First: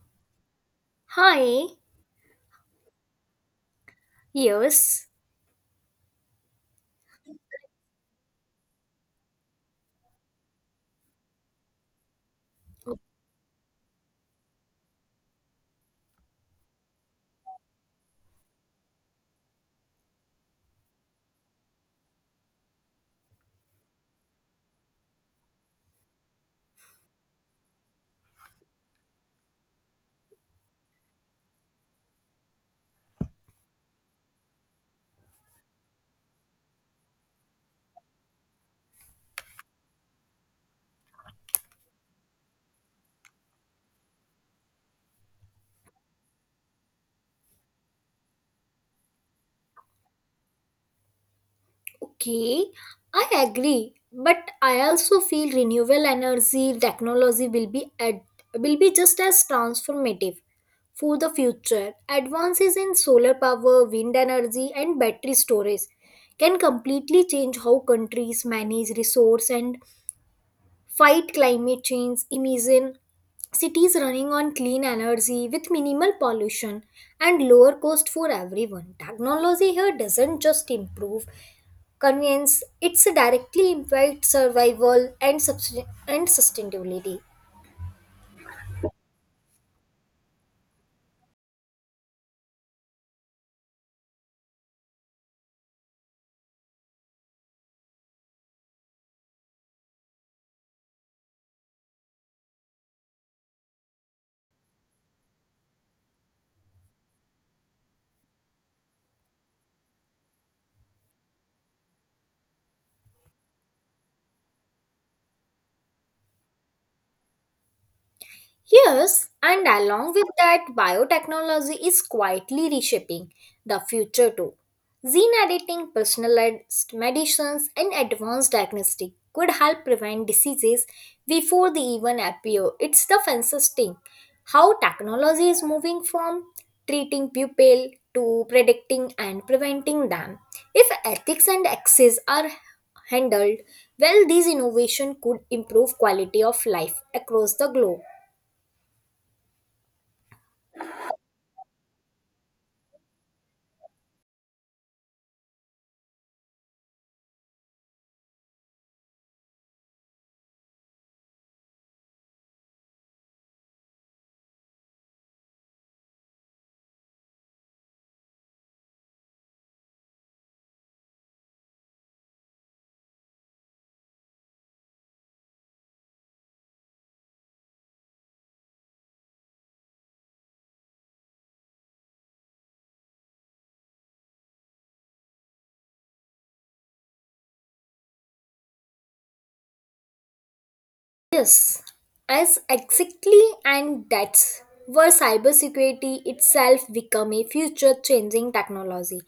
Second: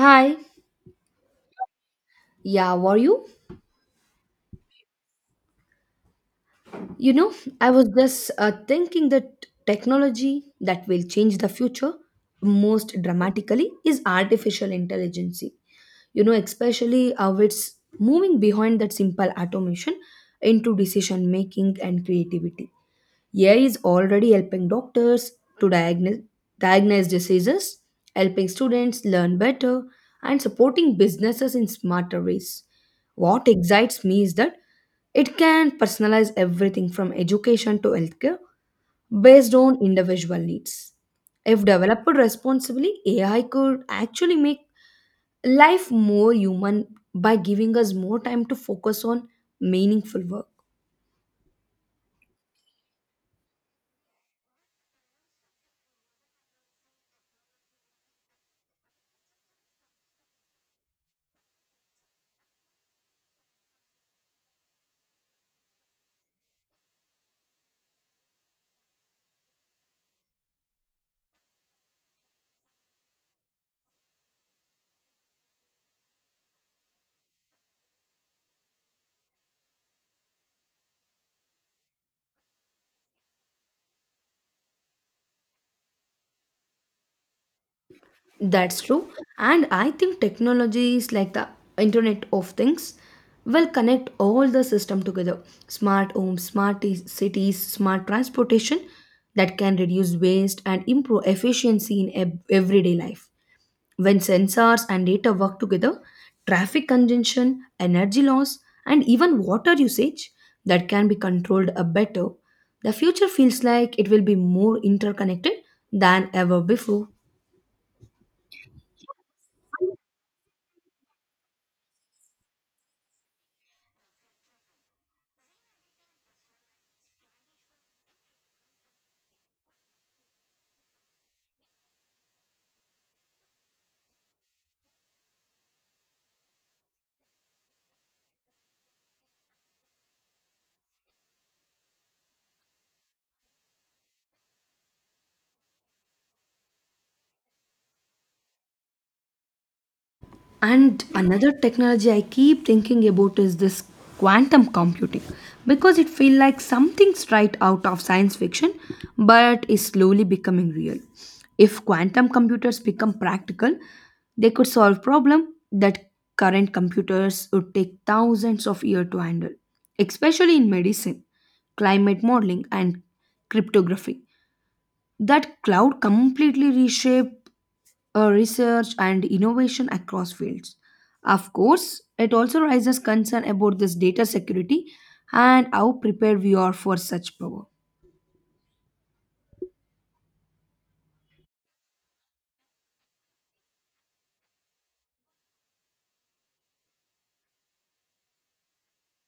Hi. Hi, Yeah, were you? yes, You know, I was just thinking that technology that will change the future most dramatically is artificial intelligence. You know, especially how it's moving behind that simple automation into decision making and creativity. AI is already helping doctors to diagnose diseases, helping students learn better, and supporting businesses in smarter ways. What excites me is that it can personalize everything from education to healthcare based on individual needs. If developed responsibly, AI could actually make life more human by giving us more time to focus on meaningful work. okay, I agree, but I also feel renewable energy technology will be just as transformative for the future. Advances in solar power, wind energy, and battery storage can completely change how countries manage resource and fight climate change, imagine cities running on clean energy with minimal pollution and lower cost for everyone. Technology here doesn't just improve convenience, it directly impacts survival and sustainability. That's true. And I think technology is like the Internet of Things will connect all the system together. Smart homes, cities, smart transportation that can reduce waste and improve efficiency in everyday life. When sensors and data work together, traffic congestion, energy loss, and even water usage that can be controlled better, the future feels like it will be more interconnected than ever before. Yes, and along with that, biotechnology is quietly reshaping the future too. Gene editing, personalized medicines, and advanced diagnostic could help prevent diseases before they even appear. It's the fascinating how technology is moving from treating people to predicting and preventing them. If ethics and access are handled well, these innovation could improve quality of life across the globe. And another technology I keep thinking about is this quantum computing because it feels like something straight out of science fiction but is slowly becoming real. If quantum computers become practical, they could solve problems that current computers would take thousands of years to handle, especially in medicine, climate modeling, and cryptography. That cloud completely reshaped research and innovation across fields. Of course, it also raises concern about this data security and how prepared we are for such power. Yes, as exactly, and that's where cybersecurity itself become a future-changing technology.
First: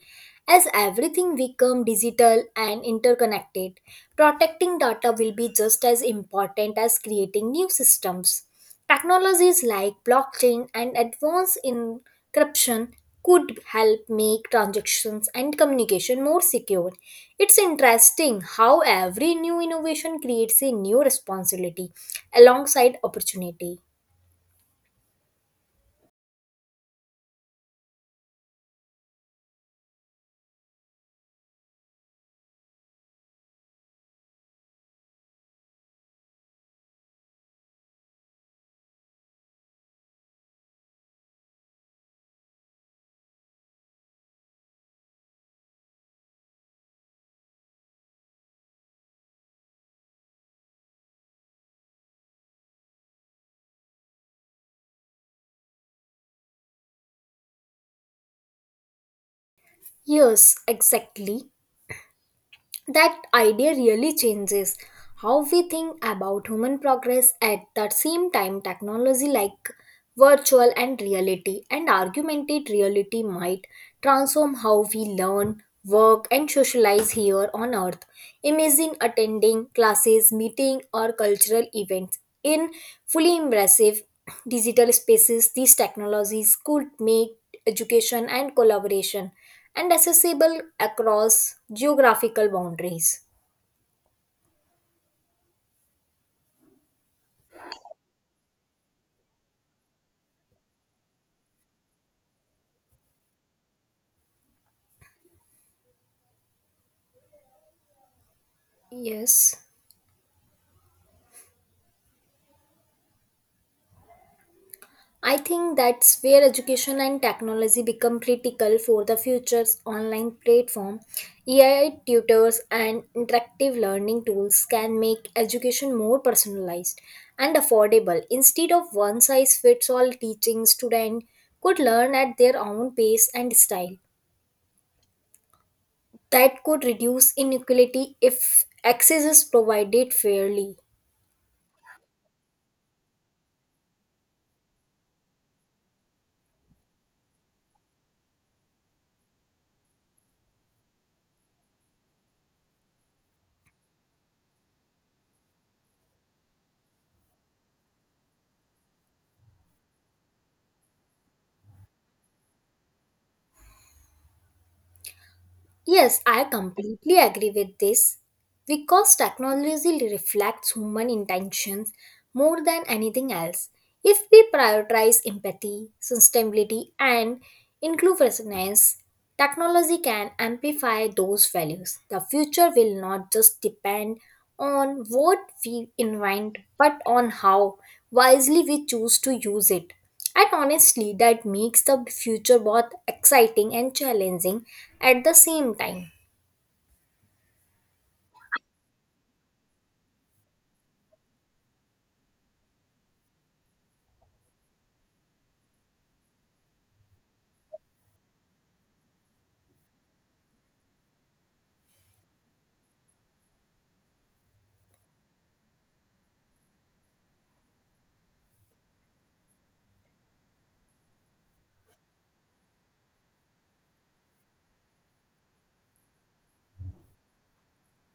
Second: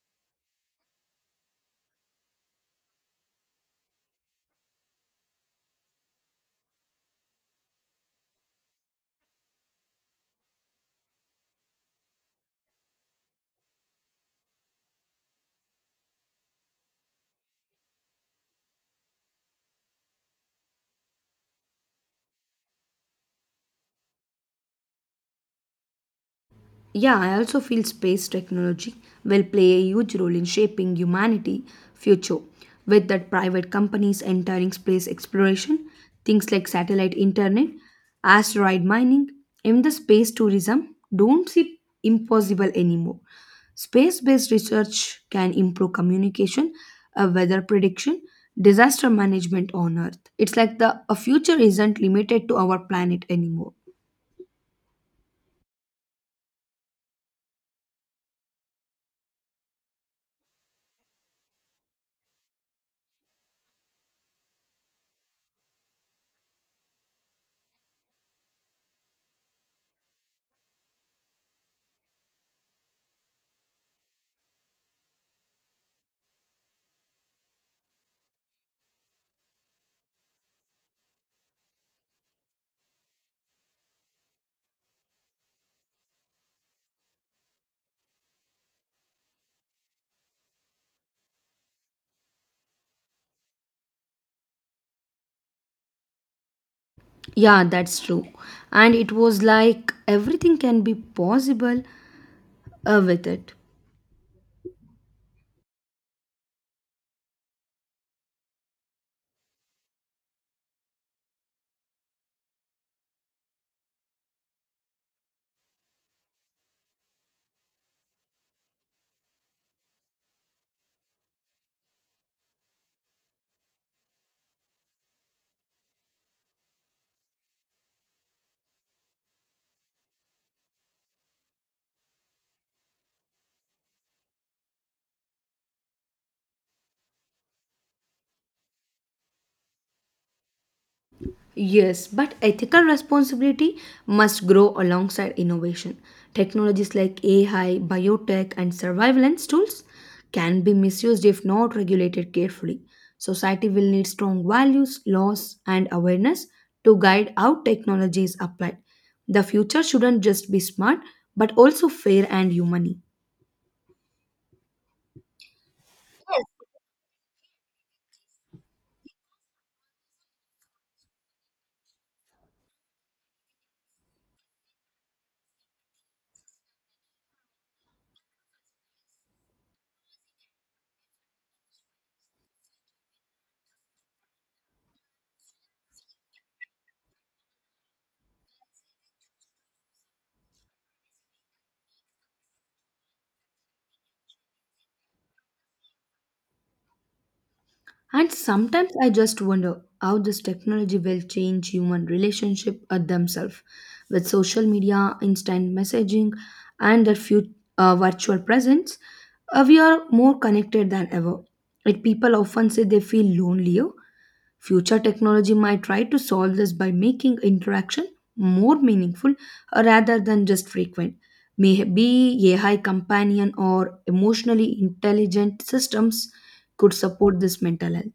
As everything become digital and interconnected, protecting data will be just as important as creating new systems. Technologies like blockchain and advanced encryption could help make transactions and communication more secure. It's interesting how every new innovation creates a new responsibility alongside opportunity. Yeah, I also feel space technology will play a huge role in shaping humanity future. With that private companies entering space exploration, things like satellite internet, asteroid mining, and the space tourism don't seem impossible anymore. Space-based research can improve communication, weather prediction, disaster management on Earth. It's like the a future isn't limited to our planet anymore. Yes, exactly. That idea really changes how we think about human progress at that same time technology like virtual and reality and augmented reality might transform how we learn work and socialize here on earth imagine attending classes meeting or cultural events in fully immersive digital spaces these technologies could make education and collaboration and accessible across geographical boundaries. Yeah, that's true. And it was like everything can be possible with it. Yes, I think that's where education and technology become critical for the future's online platform. AI tutors and interactive learning tools can make education more personalized and affordable instead of one size fits all teaching students could learn at their own pace and style that could reduce inequality if access is provided fairly. Yes, but ethical responsibility must grow alongside innovation. Technologies like AI, biotech, and surveillance tools can be misused if not regulated carefully. Society will need strong values, laws, and awareness to guide how technology is applied. The future shouldn't just be smart, but also fair and human. Yes, I completely agree with this. Because technology reflects human intentions more than anything else. If we prioritize empathy, sustainability, and inclusiveness, technology can amplify those values. The future will not just depend on what we invent, but on how wisely we choose to use it. And honestly, that makes the future both exciting and challenging at the same time. And sometimes I just wonder how this technology will change human relationship at themselves with social media, instant messaging, and virtual presence. We are more connected than ever. Like people often say they feel lonelier. Future technology might try to solve this by making interaction more meaningful rather than just frequent. Maybe AI companion or emotionally intelligent systems could support this mental health,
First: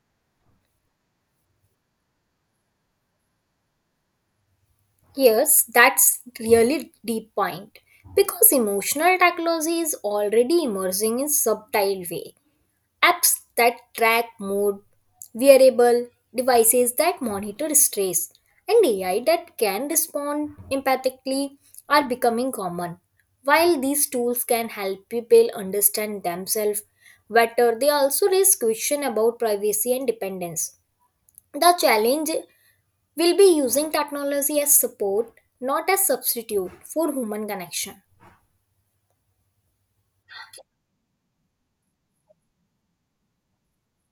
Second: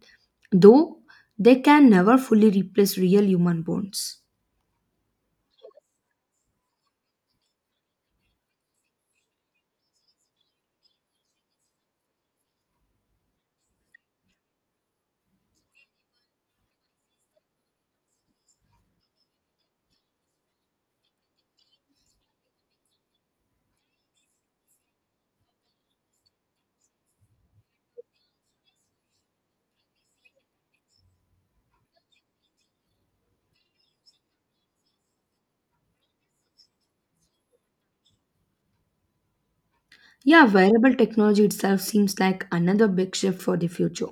though they can never fully replace real human bonds. Yes, that's really deep point. Because emotional technology is already emerging in subtle way. Apps that track mood, wearable devices that monitor stress, and AI that can respond empathically are becoming common. While these tools can help people understand themselves better, they also raise questions about privacy and dependence. The challenge we'll be using technology as support, not as substitute for human connection. Yeah, wearable technology itself seems like another big shift for the future.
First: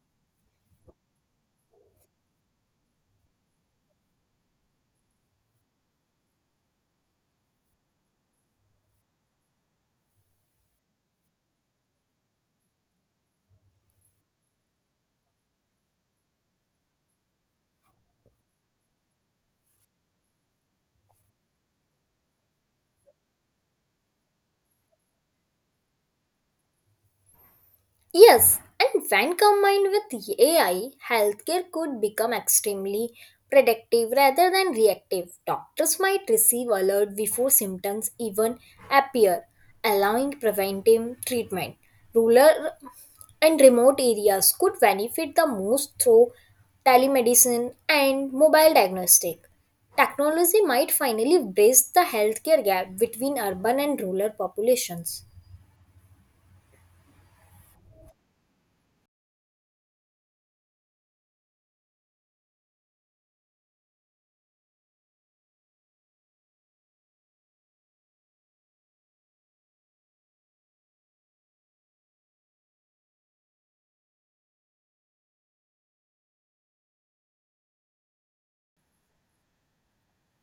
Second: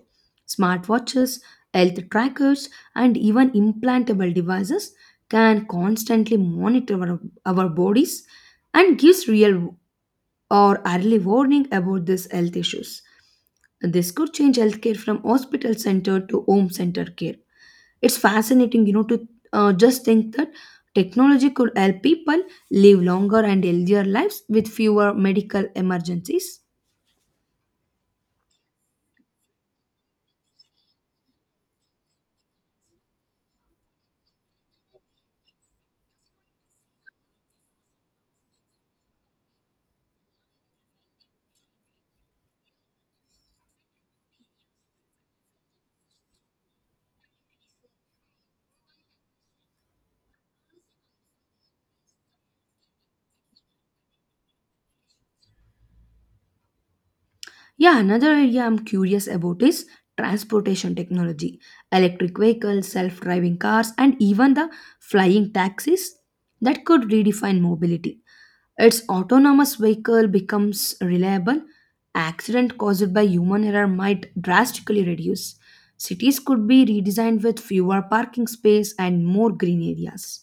Smartwatches, health trackers, and even implantable devices can constantly monitor our bodies and gives real or early warning about these health issues. This could change healthcare from hospital center to home center care. It's fascinating, you know, to just think that technology could help people live longer and healthier lives with fewer medical emergencies. Yes, and when combined with AI, healthcare could become extremely predictive rather than reactive. Doctors might receive alert before symptoms even appear, allowing preventive treatment. Rural and remote areas could benefit the most through telemedicine and mobile diagnostic. Technology might finally bridge the healthcare gap between urban and rural populations. Yeah, another area I'm curious about is transportation technology. Electric vehicles, self driving cars, and even the flying taxis that could redefine mobility. Its autonomous vehicle becomes reliable, accident caused by human error might drastically reduce. Cities could be redesigned with fewer parking space and more green areas.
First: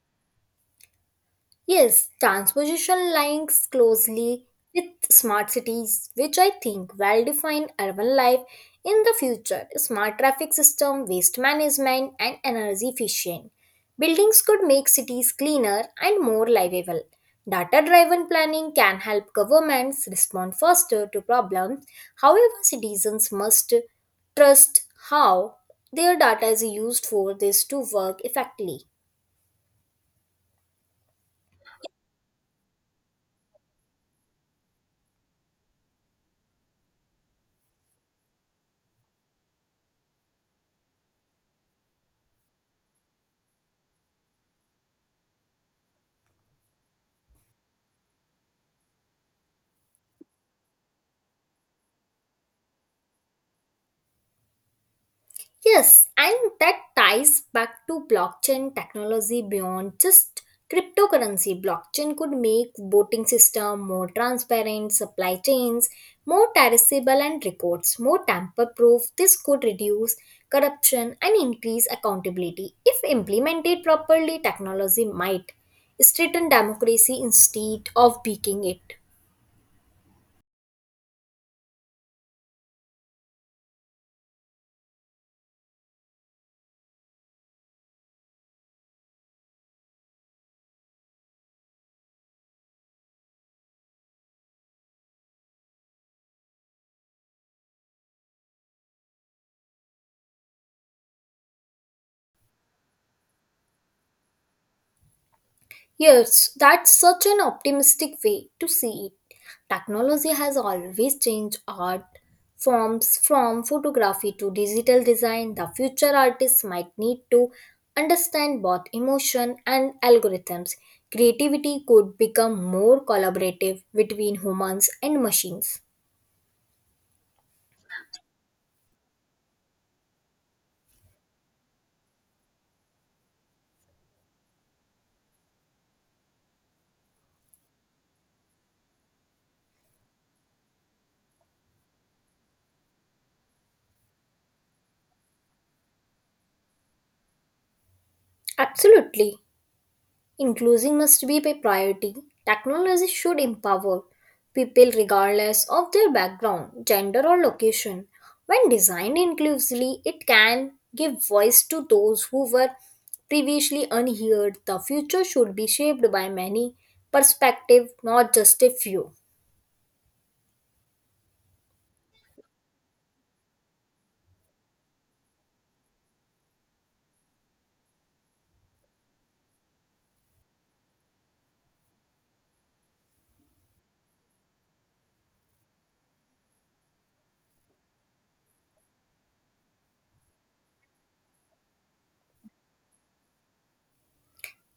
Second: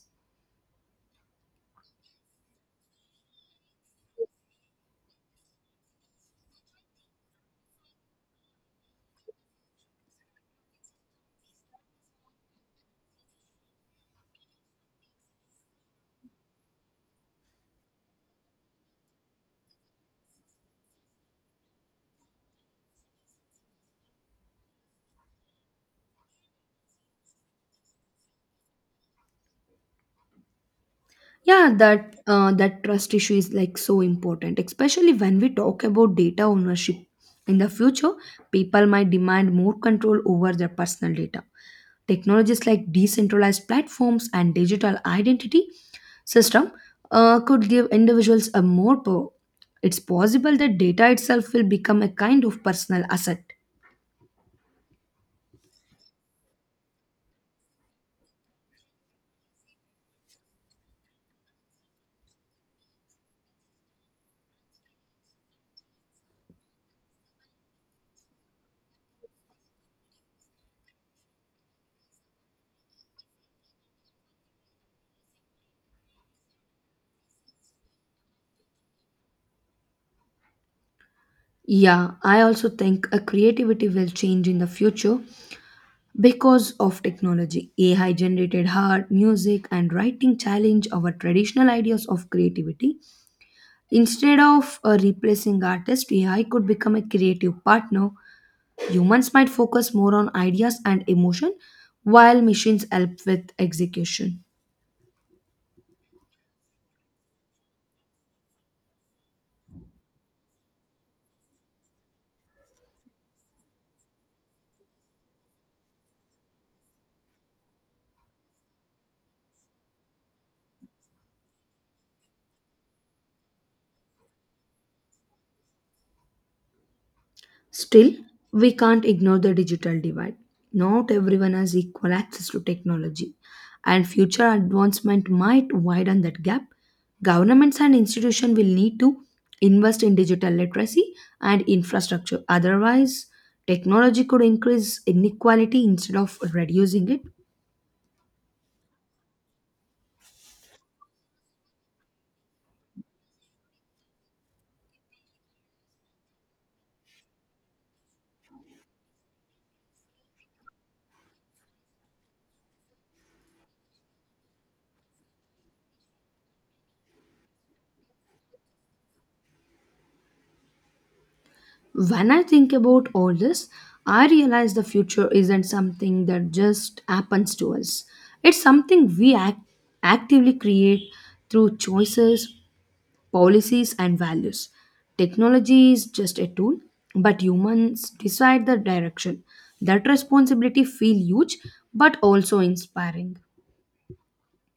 Yes, transposition links closely with smart cities, which I think will define urban life in the future. Smart traffic system, waste management, and energy efficient buildings could make cities cleaner and more livable. Data driven planning can help governments respond faster to problems. However, citizens must trust how their data is used for this to work effectively. Yeah, that trust issue is like so important, especially when we talk about data ownership. In the future, people might demand more control over their personal data. Technologies like decentralized platforms and digital identity system could give individuals a more power. It's possible that data itself will become a kind of personal asset. Yes, and that ties back to blockchain technology beyond just cryptocurrency. Blockchain could make voting system more transparent, supply chains more traceable and records more tamper proof. This could reduce corruption and increase accountability. If implemented properly, technology might strengthen democracy instead of weakening it. Yeah, I also think a creativity will change in the future. Because of technology, AI generated art, music, and writing challenge our traditional ideas of creativity. Instead of replacing artists, AI could become a creative partner. Humans might focus more on ideas and emotion, while machines help with execution. Yes, that's such an optimistic way to see it. Technology has always changed art forms from photography to digital design. The future artists might need to understand both emotion and algorithms. Creativity could become more collaborative between humans and machines. Still, we can't ignore the digital divide. Not everyone has equal access to technology, and future advancement might widen that gap. Governments and institutions will need to invest in digital literacy and infrastructure. Otherwise, technology could increase inequality instead of reducing it. Absolutely. Inclusion must be a priority. Technology should empower people regardless of their background, gender, or location. When designed inclusively, it can give voice to those who were previously unheard. The future should be shaped by many perspectives, not just a few. When I think about all this, I realize the future isn't something that just happens to us. It's something we actively create through choices, policies, and values. Technology is just a tool, but humans decide the direction. That responsibility feels huge but also inspiring.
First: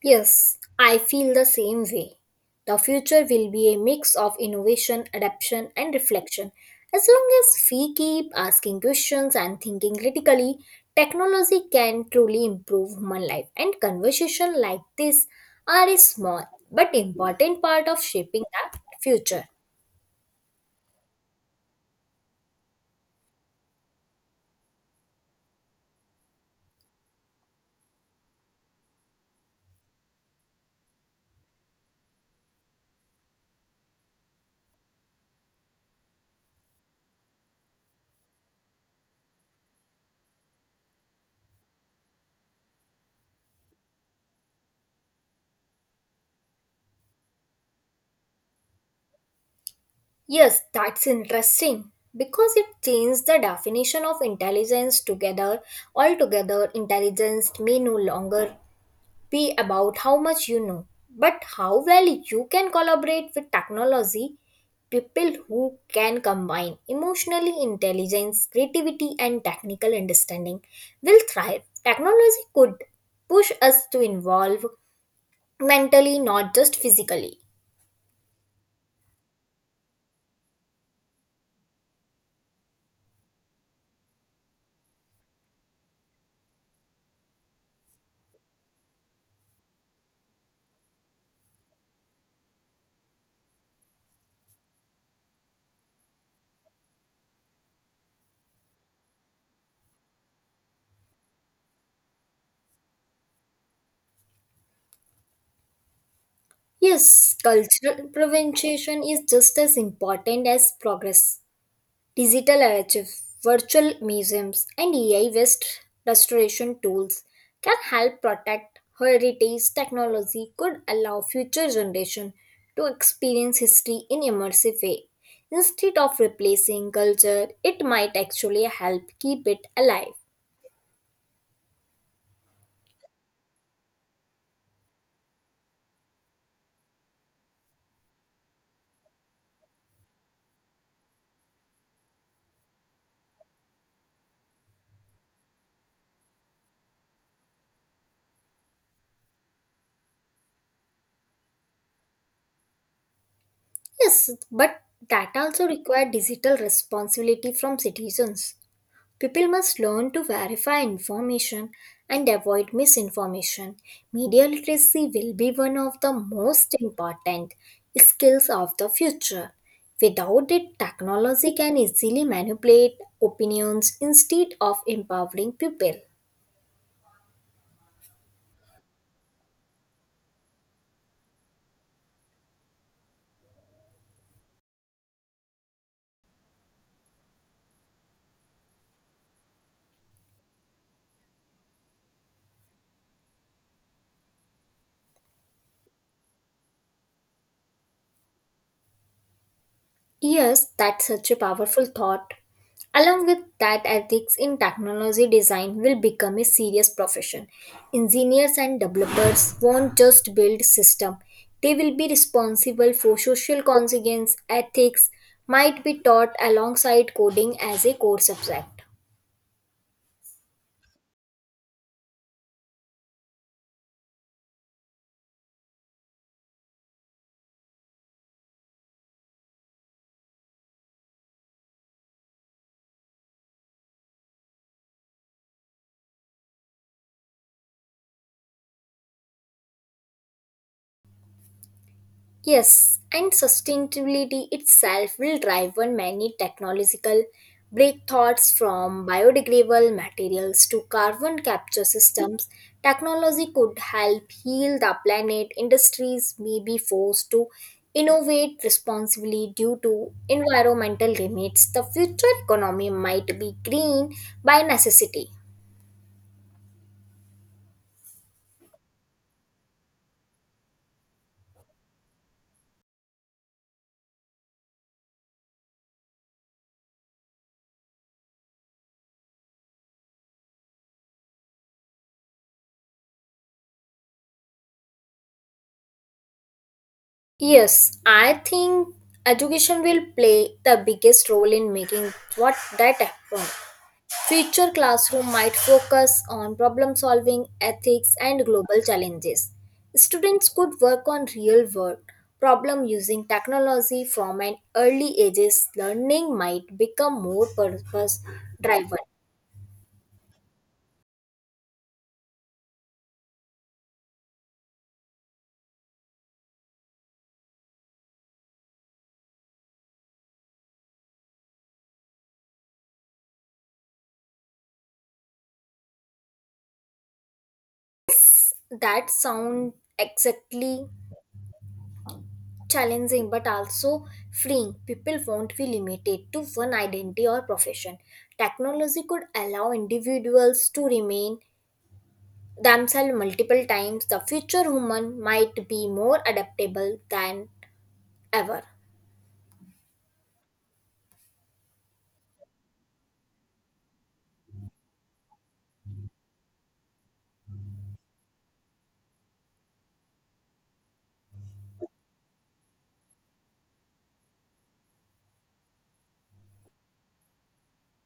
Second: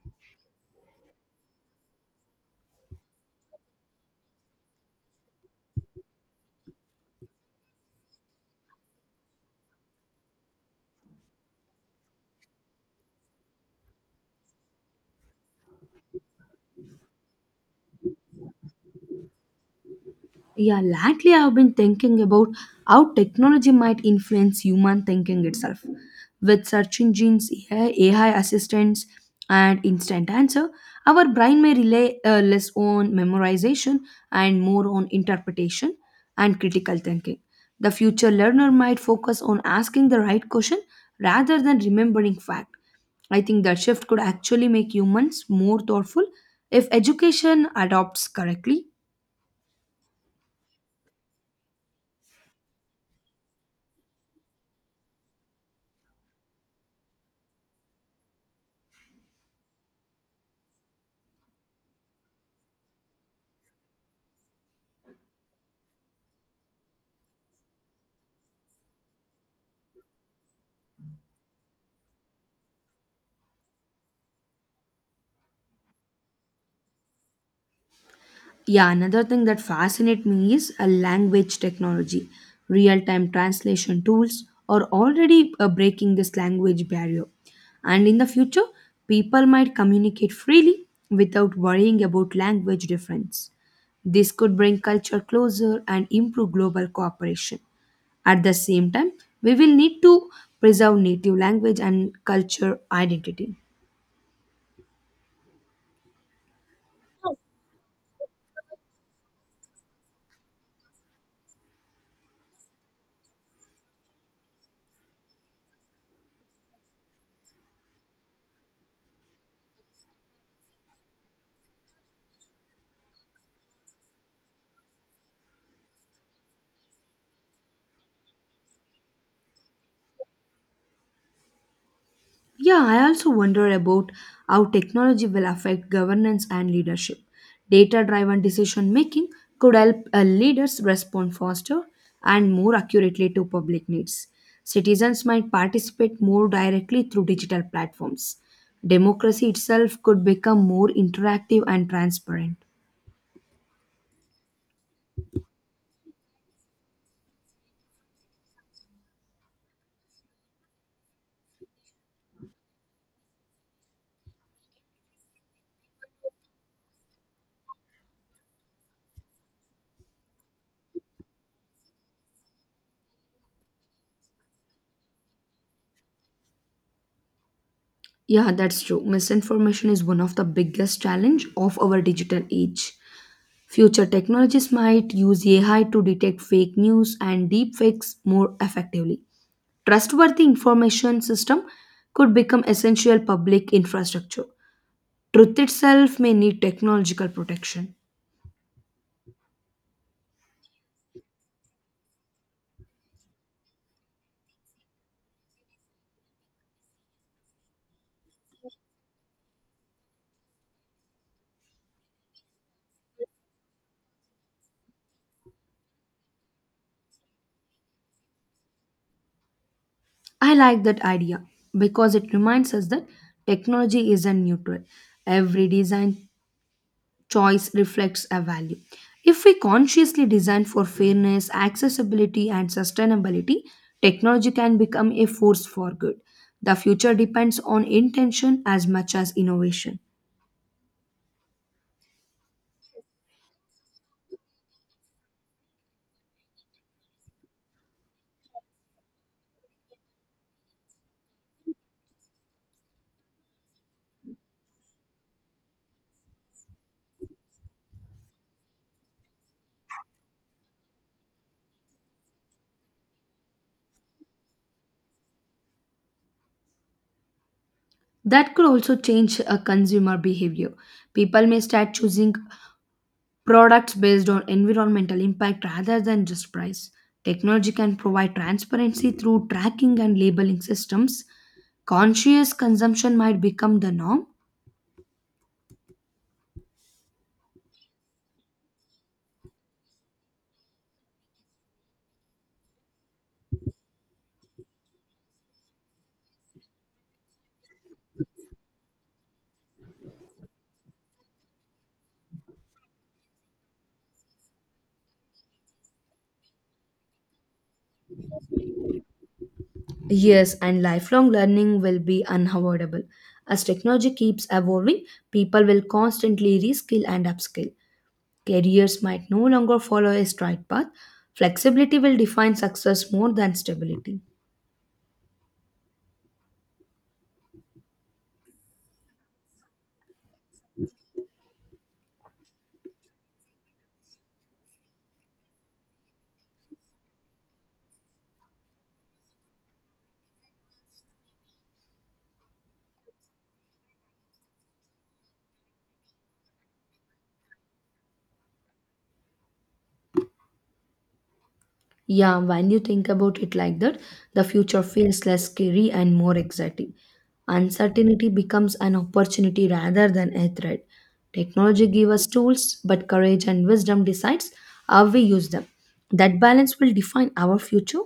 Yes, I feel the same way. The future will be a mix of innovation, adaptation, and reflection. As long as we keep asking questions and thinking critically, technology can truly improve human life. And conversations like this are a small but important part of shaping that future. Yeah, lately I've been thinking about how technology might influence human thinking itself. With search engines, AI assistants, and instant answer, our brain may rely less on memorization and more on interpretation and critical thinking. The future learner might focus on asking the right question rather than remembering fact. I think that shift could actually make humans more thoughtful if education adopts correctly. Yes, that's interesting because it changed the definition of intelligence together. Altogether, intelligence may no longer be about how much you know, but how well you can collaborate with technology. People who can combine emotionally intelligence, creativity, and technical understanding will thrive. Technology could push us to evolve mentally, not just physically. Yeah, another thing that fascinates me is a language technology. Real time translation tools are already breaking this language barrier. And in the future, people might communicate freely without worrying about language difference. This could bring culture closer and improve global cooperation. At the same time, we will need to preserve native language and culture identity. Yes, cultural prevention is just as important as progress. Digital archive, virtual museums, and AI based restoration tools can help protect heritage. Technology could allow future generations to experience history in immersive way. Instead of replacing culture, it might actually help keep it alive. Yeah, I also wonder about how technology will affect governance and leadership. Data driven decision making could help leaders respond faster and more accurately to public needs. Citizens might participate more directly through digital platforms. Democracy itself could become more interactive and transparent. Yes, but that also requires digital responsibility from citizens. People must learn to verify information and avoid misinformation. Media literacy will be one of the most important skills of the future. Without it, technology can easily manipulate opinions instead of empowering people. Yeah, that's true. Misinformation is one of the biggest challenge of our digital age. Future technologies might use AI to detect fake news and deepfakes more effectively. Trustworthy information system could become essential public infrastructure. Truth itself may need technological protection. Yes, that's such a powerful thought. Along with that, ethics in technology design will become a serious profession. Engineers and developers won't just build system. They will be responsible for social consequence. Ethics might be taught alongside coding as a core subject. I like that idea because it reminds us that technology isn't neutral. Every design choice reflects a value. If we consciously design for fairness, accessibility, and sustainability, technology can become a force for good. The future depends on intention as much as innovation. Yes, and sustainability itself will drive on many technological breakthroughs from biodegradable materials to carbon capture systems. Technology could help heal the planet. Industries may be forced to innovate responsibly due to environmental limits. The future economy might be green by necessity. That could also change a consumer behavior. People may start choosing products based on environmental impact rather than just price. Technology can provide transparency through tracking and labeling systems. Conscious consumption might become the norm. Yes, I think education will play the biggest role in making what that happen. Future classroom might focus on problem solving, ethics, and global challenges. Students could work on real world problem using technology from an early ages. Learning might become more purpose driven. Yes, and lifelong learning will be unavoidable. As technology keeps evolving, people will constantly reskill and upskill. Careers might no longer follow a straight path. Flexibility will define success more than stability. That sound exactly challenging but also freeing. People won't be limited to one identity or profession. Technology could allow individuals to remain themselves multiple times, the future human might be more adaptable than ever. Yeah, when you think about it like that, the future feels less scary and more exciting. Uncertainty becomes an opportunity rather than a threat. Technology gives us tools, but courage and wisdom decides how we use them. That balance will define our future.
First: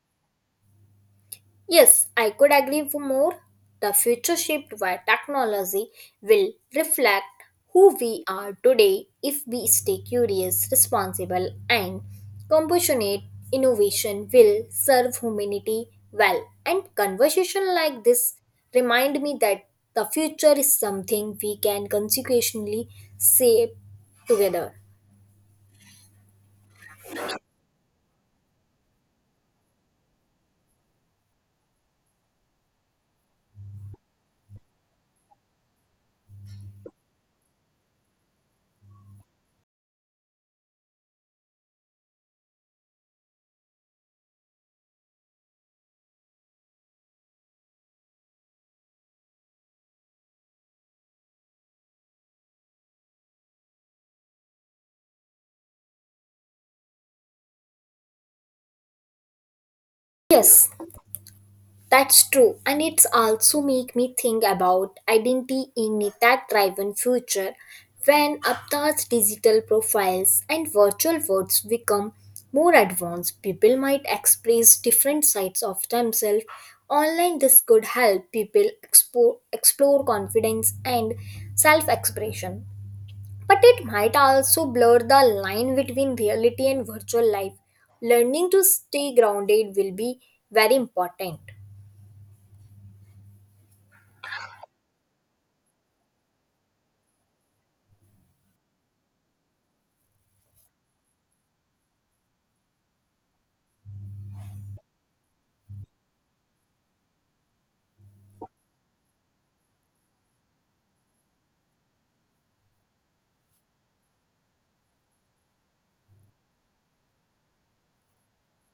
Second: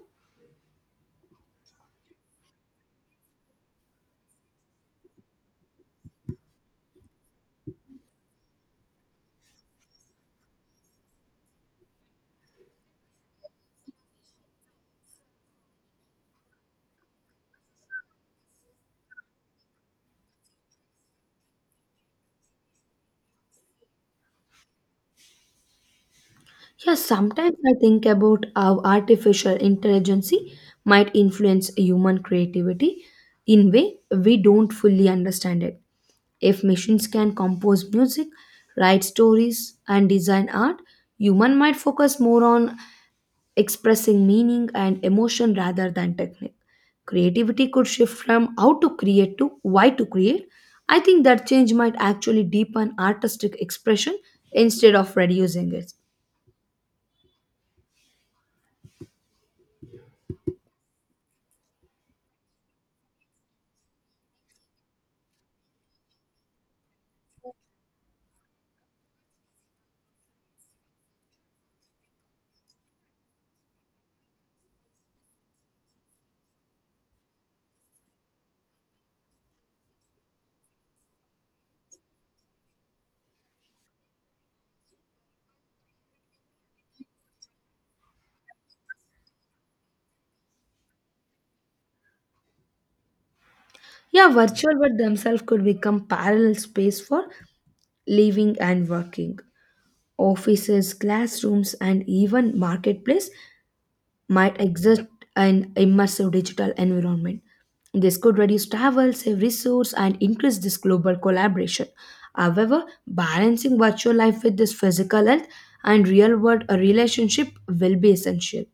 Yes, I could agree for more. The future shaped by technology will reflect who we are today if we stay curious, responsible, and compassionate. Innovation will serve humanity well. And conversation like this remind me that the future is something we can consequently shape together. Yeah, sometimes I think about how artificial intelligence might influence human creativity in way we don't fully understand it. If machines can compose music, write stories, and design art, human might focus more on expressing meaning and emotion rather than technique. Creativity could shift from how to create to why to create. I think that change might actually deepen artistic expression instead of reducing it. Yes, that's true, and it's also make me think about identity in a tech-driven future when Aptar's digital profiles and virtual worlds become more advanced. People might express different sides of themselves online. This could help people explore confidence and self-expression, but it might also blur the line between reality and virtual life. Learning to stay grounded will be very important. Yeah, virtual world themselves could become parallel space for living and working. Offices, classrooms, and even marketplace might exist in immersive digital environment. This could reduce travel, save resource, and increase this global collaboration. However, balancing virtual life with this physical health and real world relationship will be essential.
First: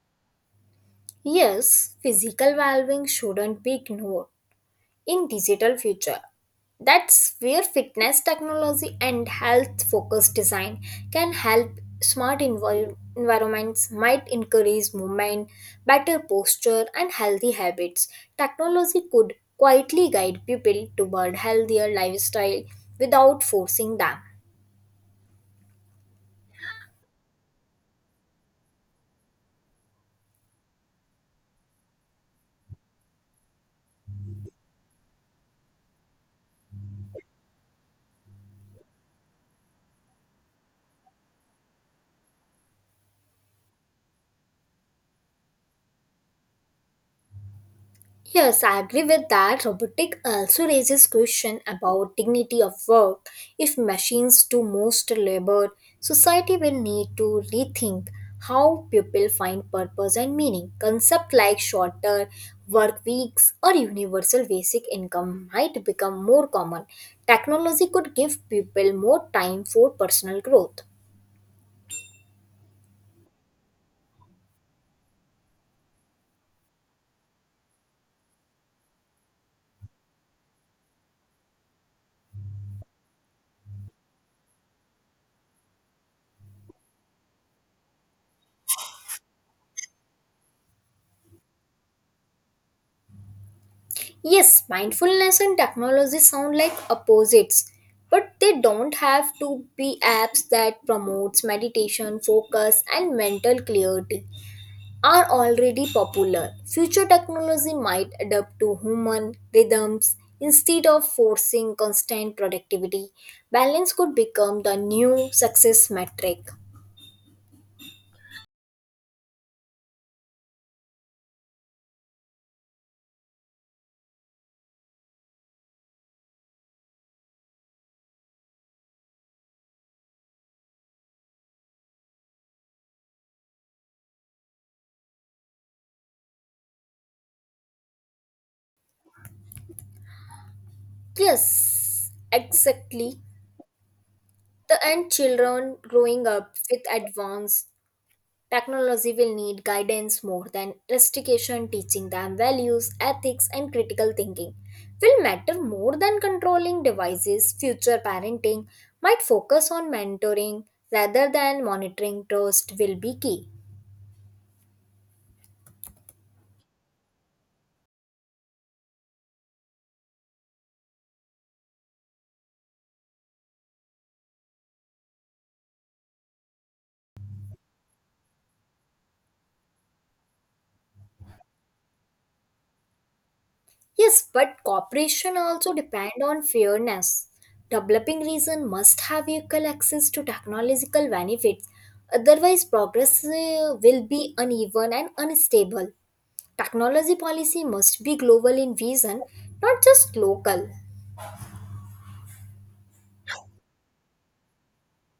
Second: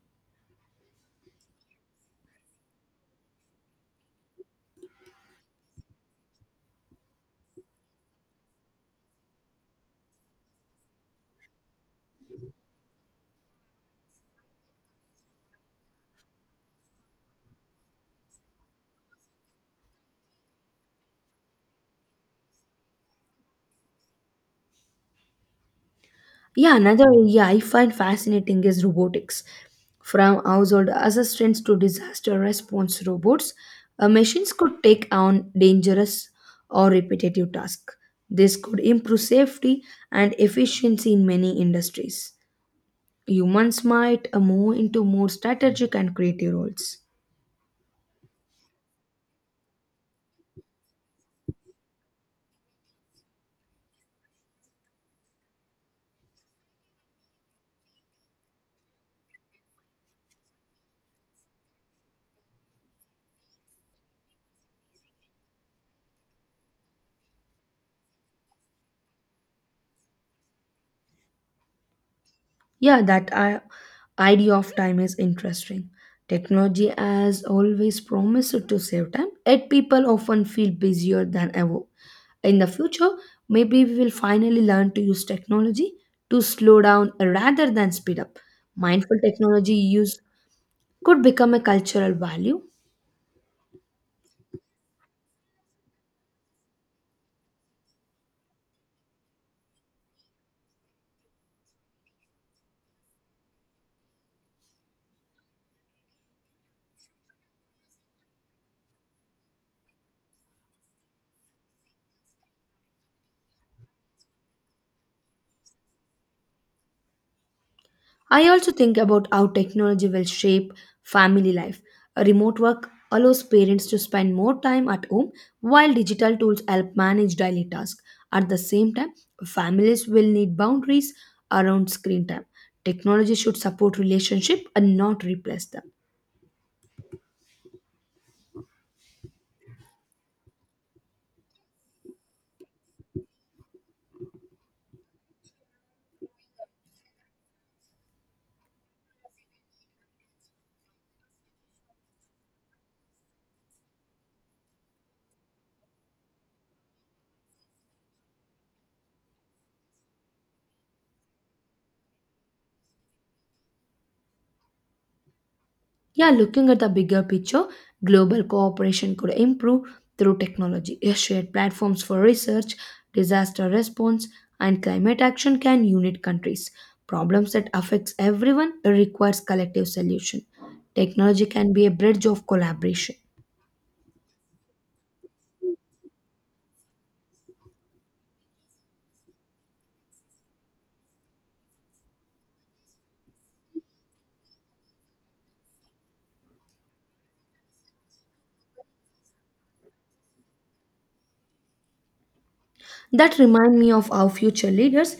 Yes, physical well-being shouldn't be ignored in digital future. That's where fitness technology and health-focused design can help. Environments might encourage movement, better posture, and healthy habits. Technology could quietly guide people toward healthier lifestyle without forcing them. Yeah, another area I find fascinating is robotics. From household assistants to disaster response robots, machines could take on dangerous or repetitive tasks. This could improve safety and efficiency in many industries. Humans might move into more strategic and creative roles. Yes, I agree with that. Robotic also raises question about dignity of work. If machines do most labor, society will need to rethink how people find purpose and meaning. Concepts like shorter work weeks or universal basic income might become more common. Technology could give people more time for personal growth. Yeah, idea of time is interesting. Technology has always promised to save time, yet people often feel busier than ever. In the future, maybe we will finally learn to use technology to slow down rather than speed up. Mindful technology use could become a cultural value. Yes, mindfulness and technology sound like opposites, but they don't have to be apps that promotes meditation, focus and mental clarity are already popular. Future technology might adapt to human rhythms instead of forcing constant productivity. Balance could become the new success metric. I also think about how technology will shape family life. A remote work allows parents to spend more time at home, while digital tools help manage daily tasks. At the same time, families will need boundaries around screen time. Technology should support relationship and not replace them. Yes, exactly. The and children growing up with advanced technology will need guidance more than restriction, teaching them values, ethics, and critical thinking will matter more than controlling devices. Future parenting might focus on mentoring rather than monitoring. Trust will be key. Yeah, looking at the bigger picture, global cooperation could improve through technology. A shared platforms for research, disaster response, and climate action can unite countries. Problems that affects everyone requires collective solution. Technology can be a bridge of collaboration. Yes, but cooperation also depend on fairness. Developing region must have equal access to technological benefits. Otherwise, progress will be uneven and unstable. Technology policy must be global in vision, not just local. That remind me of how future leaders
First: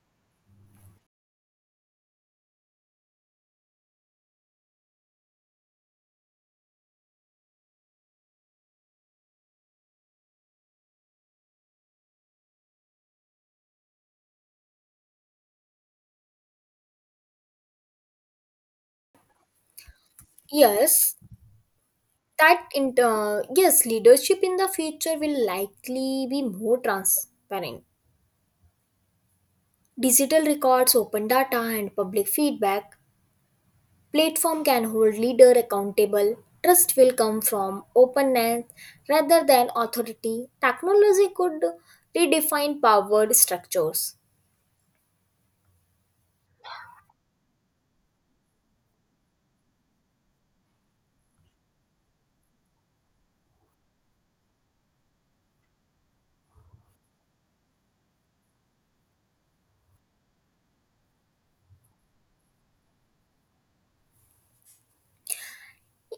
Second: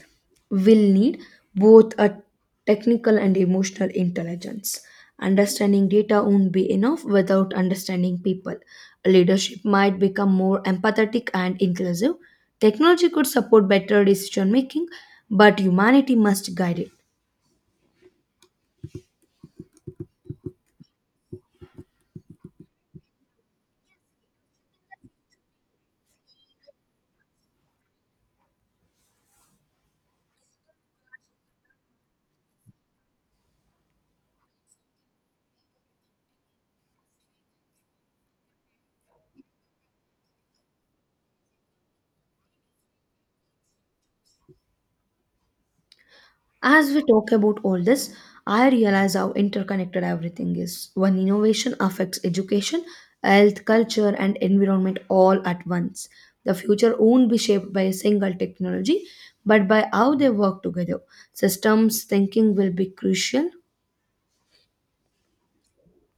will need both a technical and emotional intelligence. Understanding data won't be enough without understanding people. Leadership might become more empathetic and inclusive. Technology could support better decision making, but humanity must guide it. Yes, yes, leadership in the future will likely be more transparent. Digital records, open data, and public feedback platform can hold leader accountable. Trust will come from openness rather than authority. Technology could redefine power structures. As we talk about all this, I realize how interconnected everything is. One innovation affects education, health, culture, and environment all at once. The future won't be shaped by a single technology, but by how they work together. Systems thinking will be crucial.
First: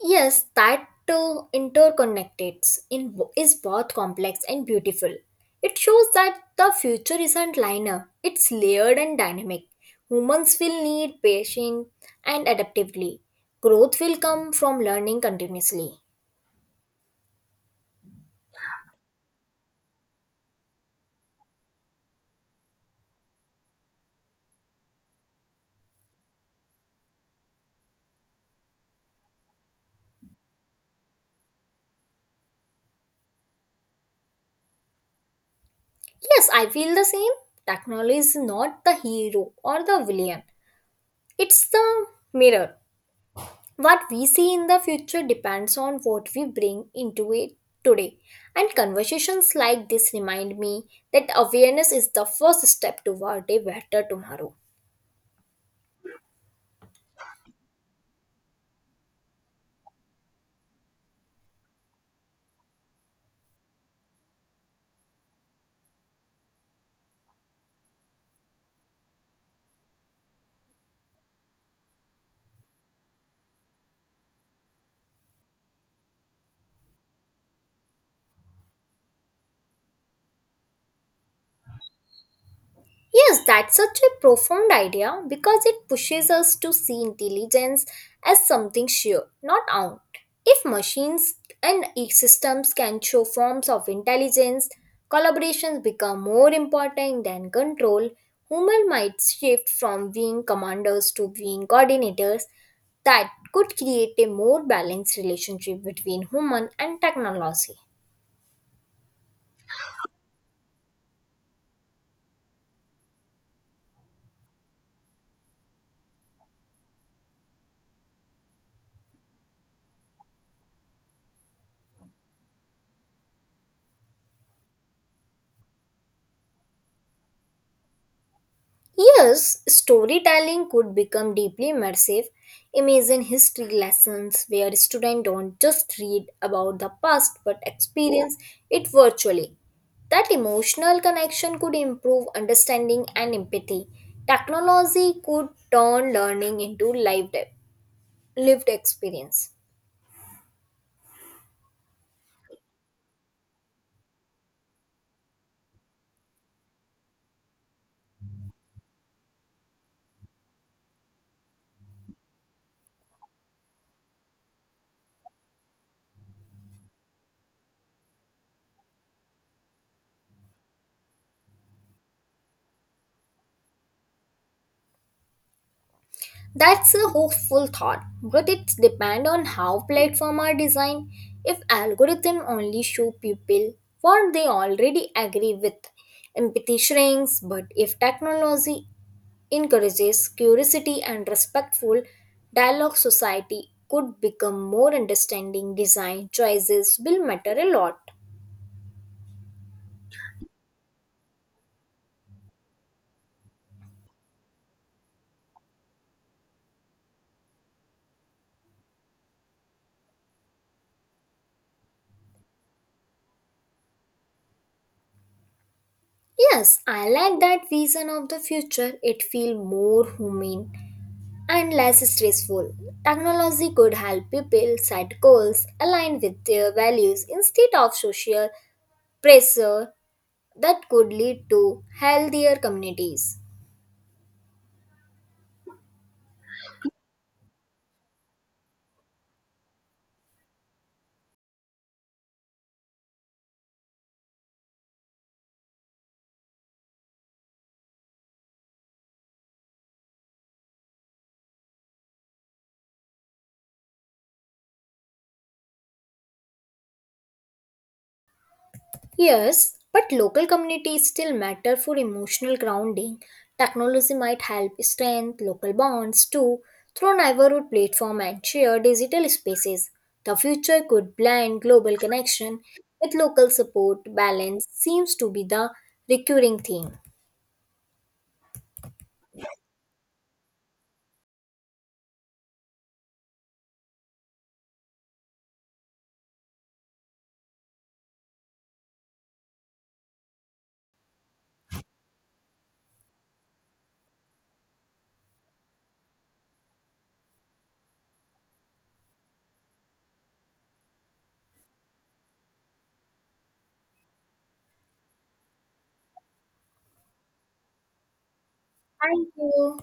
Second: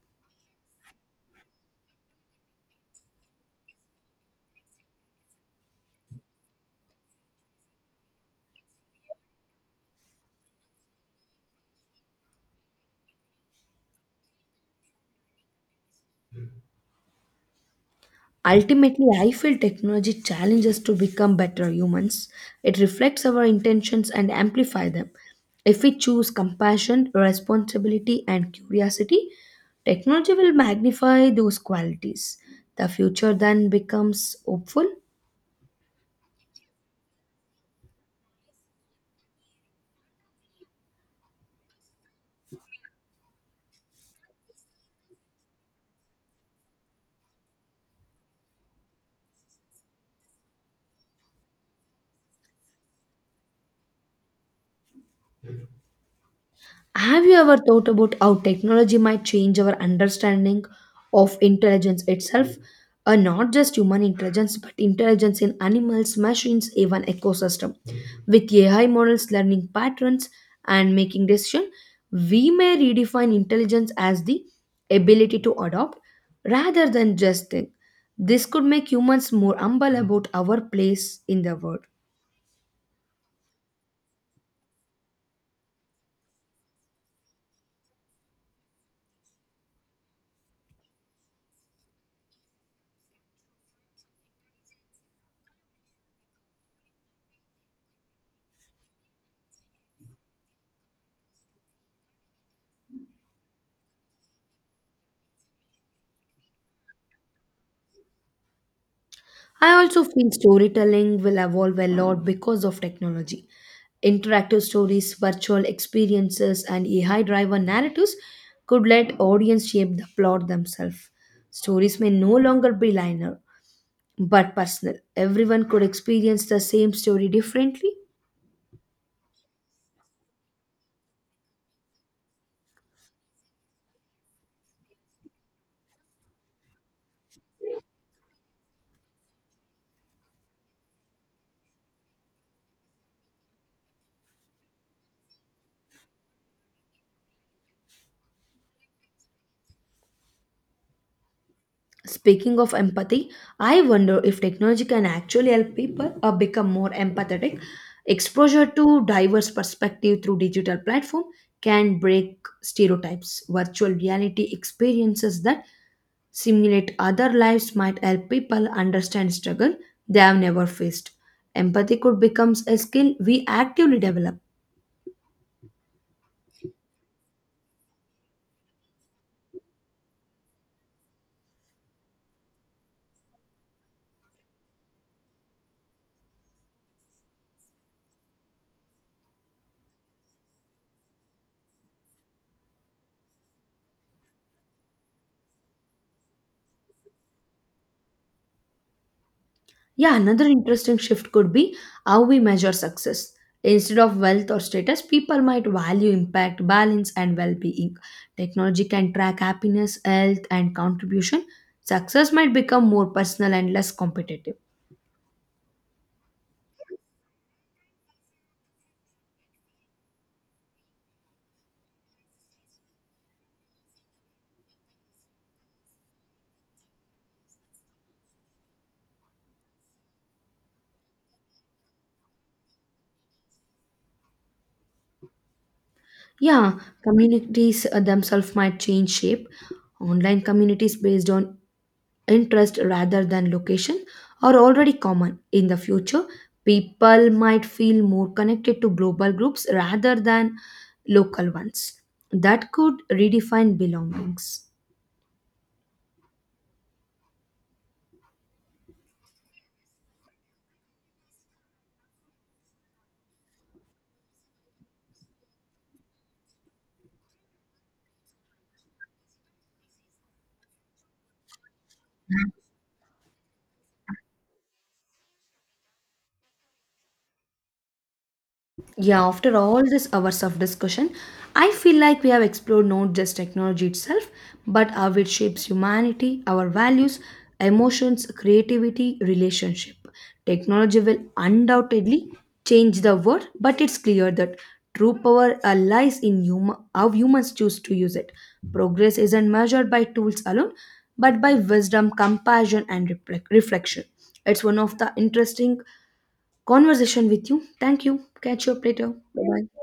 Yes, that interconnected is both complex and beautiful. It shows that the future isn't linear, it's layered and dynamic. Humans will need patience and adaptively. Growth will come from learning continuously. Ultimately, I feel technology challenges to become better humans. It reflects our intentions and amplify them. If we choose compassion, responsibility, and curiosity, technology will magnify those qualities. The future then becomes hopeful. Yes, I feel the same. Technology is not the hero or the villain, it's the mirror. What we see in the future depends on what we bring into it today. And conversations like this remind me that awareness is the first step toward a better tomorrow. Have you ever thought about how technology might change our understanding of intelligence itself? Not just human intelligence, but intelligence in animals, machines, even ecosystem. With AI models learning patterns and making decisions, we may redefine intelligence as the ability to adopt rather than just think. This could make humans more humble about our place in the world. Yes, that's such a profound idea because it pushes us to see intelligence as something sheer, not out. If machines and systems can show forms of intelligence, collaborations become more important than control. Humans might shift from being commanders to being coordinators that could create a more balanced relationship between human and technology. I also feel storytelling will evolve a lot because of technology. Interactive stories, virtual experiences, and AI driven narratives could let audience shape the plot themselves. Stories may no longer be linear, but personal. Everyone could experience the same story differently. Yes, storytelling could become deeply immersive. Imagine history lessons where students don't just read about the past but experience it virtually. That emotional connection could improve understanding and empathy. Technology could turn learning into lived experience. Speaking of empathy, I wonder if technology can actually help people become more empathetic. Exposure to diverse perspective through digital platform can break stereotypes. Virtual reality experiences that simulate other lives might help people understand struggle they have never faced. Empathy could become a skill we actively develop. That's a hopeful thought, but it depends on how platforms are designed. If algorithms only show people what they already agree with, empathy shrinks. But if technology encourages curiosity and respectful dialogue, society could become more understanding. Design choices will matter a lot. Yeah, another interesting shift could be how we measure success. Instead of wealth or status, people might value impact, balance, and well being. Technology can track happiness, health, and contribution. Success might become more personal and less competitive. Yes, I like that vision of the future. It feels more humane and less stressful. Technology could help people set goals aligned with their values instead of social pressure that could lead to healthier communities. Yeah, communities themselves might change shape. Online communities based on interest rather than location are already common. In the future, people might feel more connected to global groups rather than local ones. That could redefine belongings. Yes, but local communities still matter for emotional grounding. Technology might help strengthen local bonds too through neighborhood platform and shared digital spaces. The future could blend global connection with local support. Balance seems to be the recurring theme. Yeah, after all these hours of discussion, I feel like we have explored not just technology itself, but how it shapes humanity, our values, emotions, creativity, relationship. Technology will undoubtedly change the world, but it's clear that true power lies in how humans choose to use it. Progress isn't measured by tools alone, but by wisdom, compassion, and reflection. It's one of the interesting conversation with you. Thank you. Catch you up later. Thank Bye bye. you.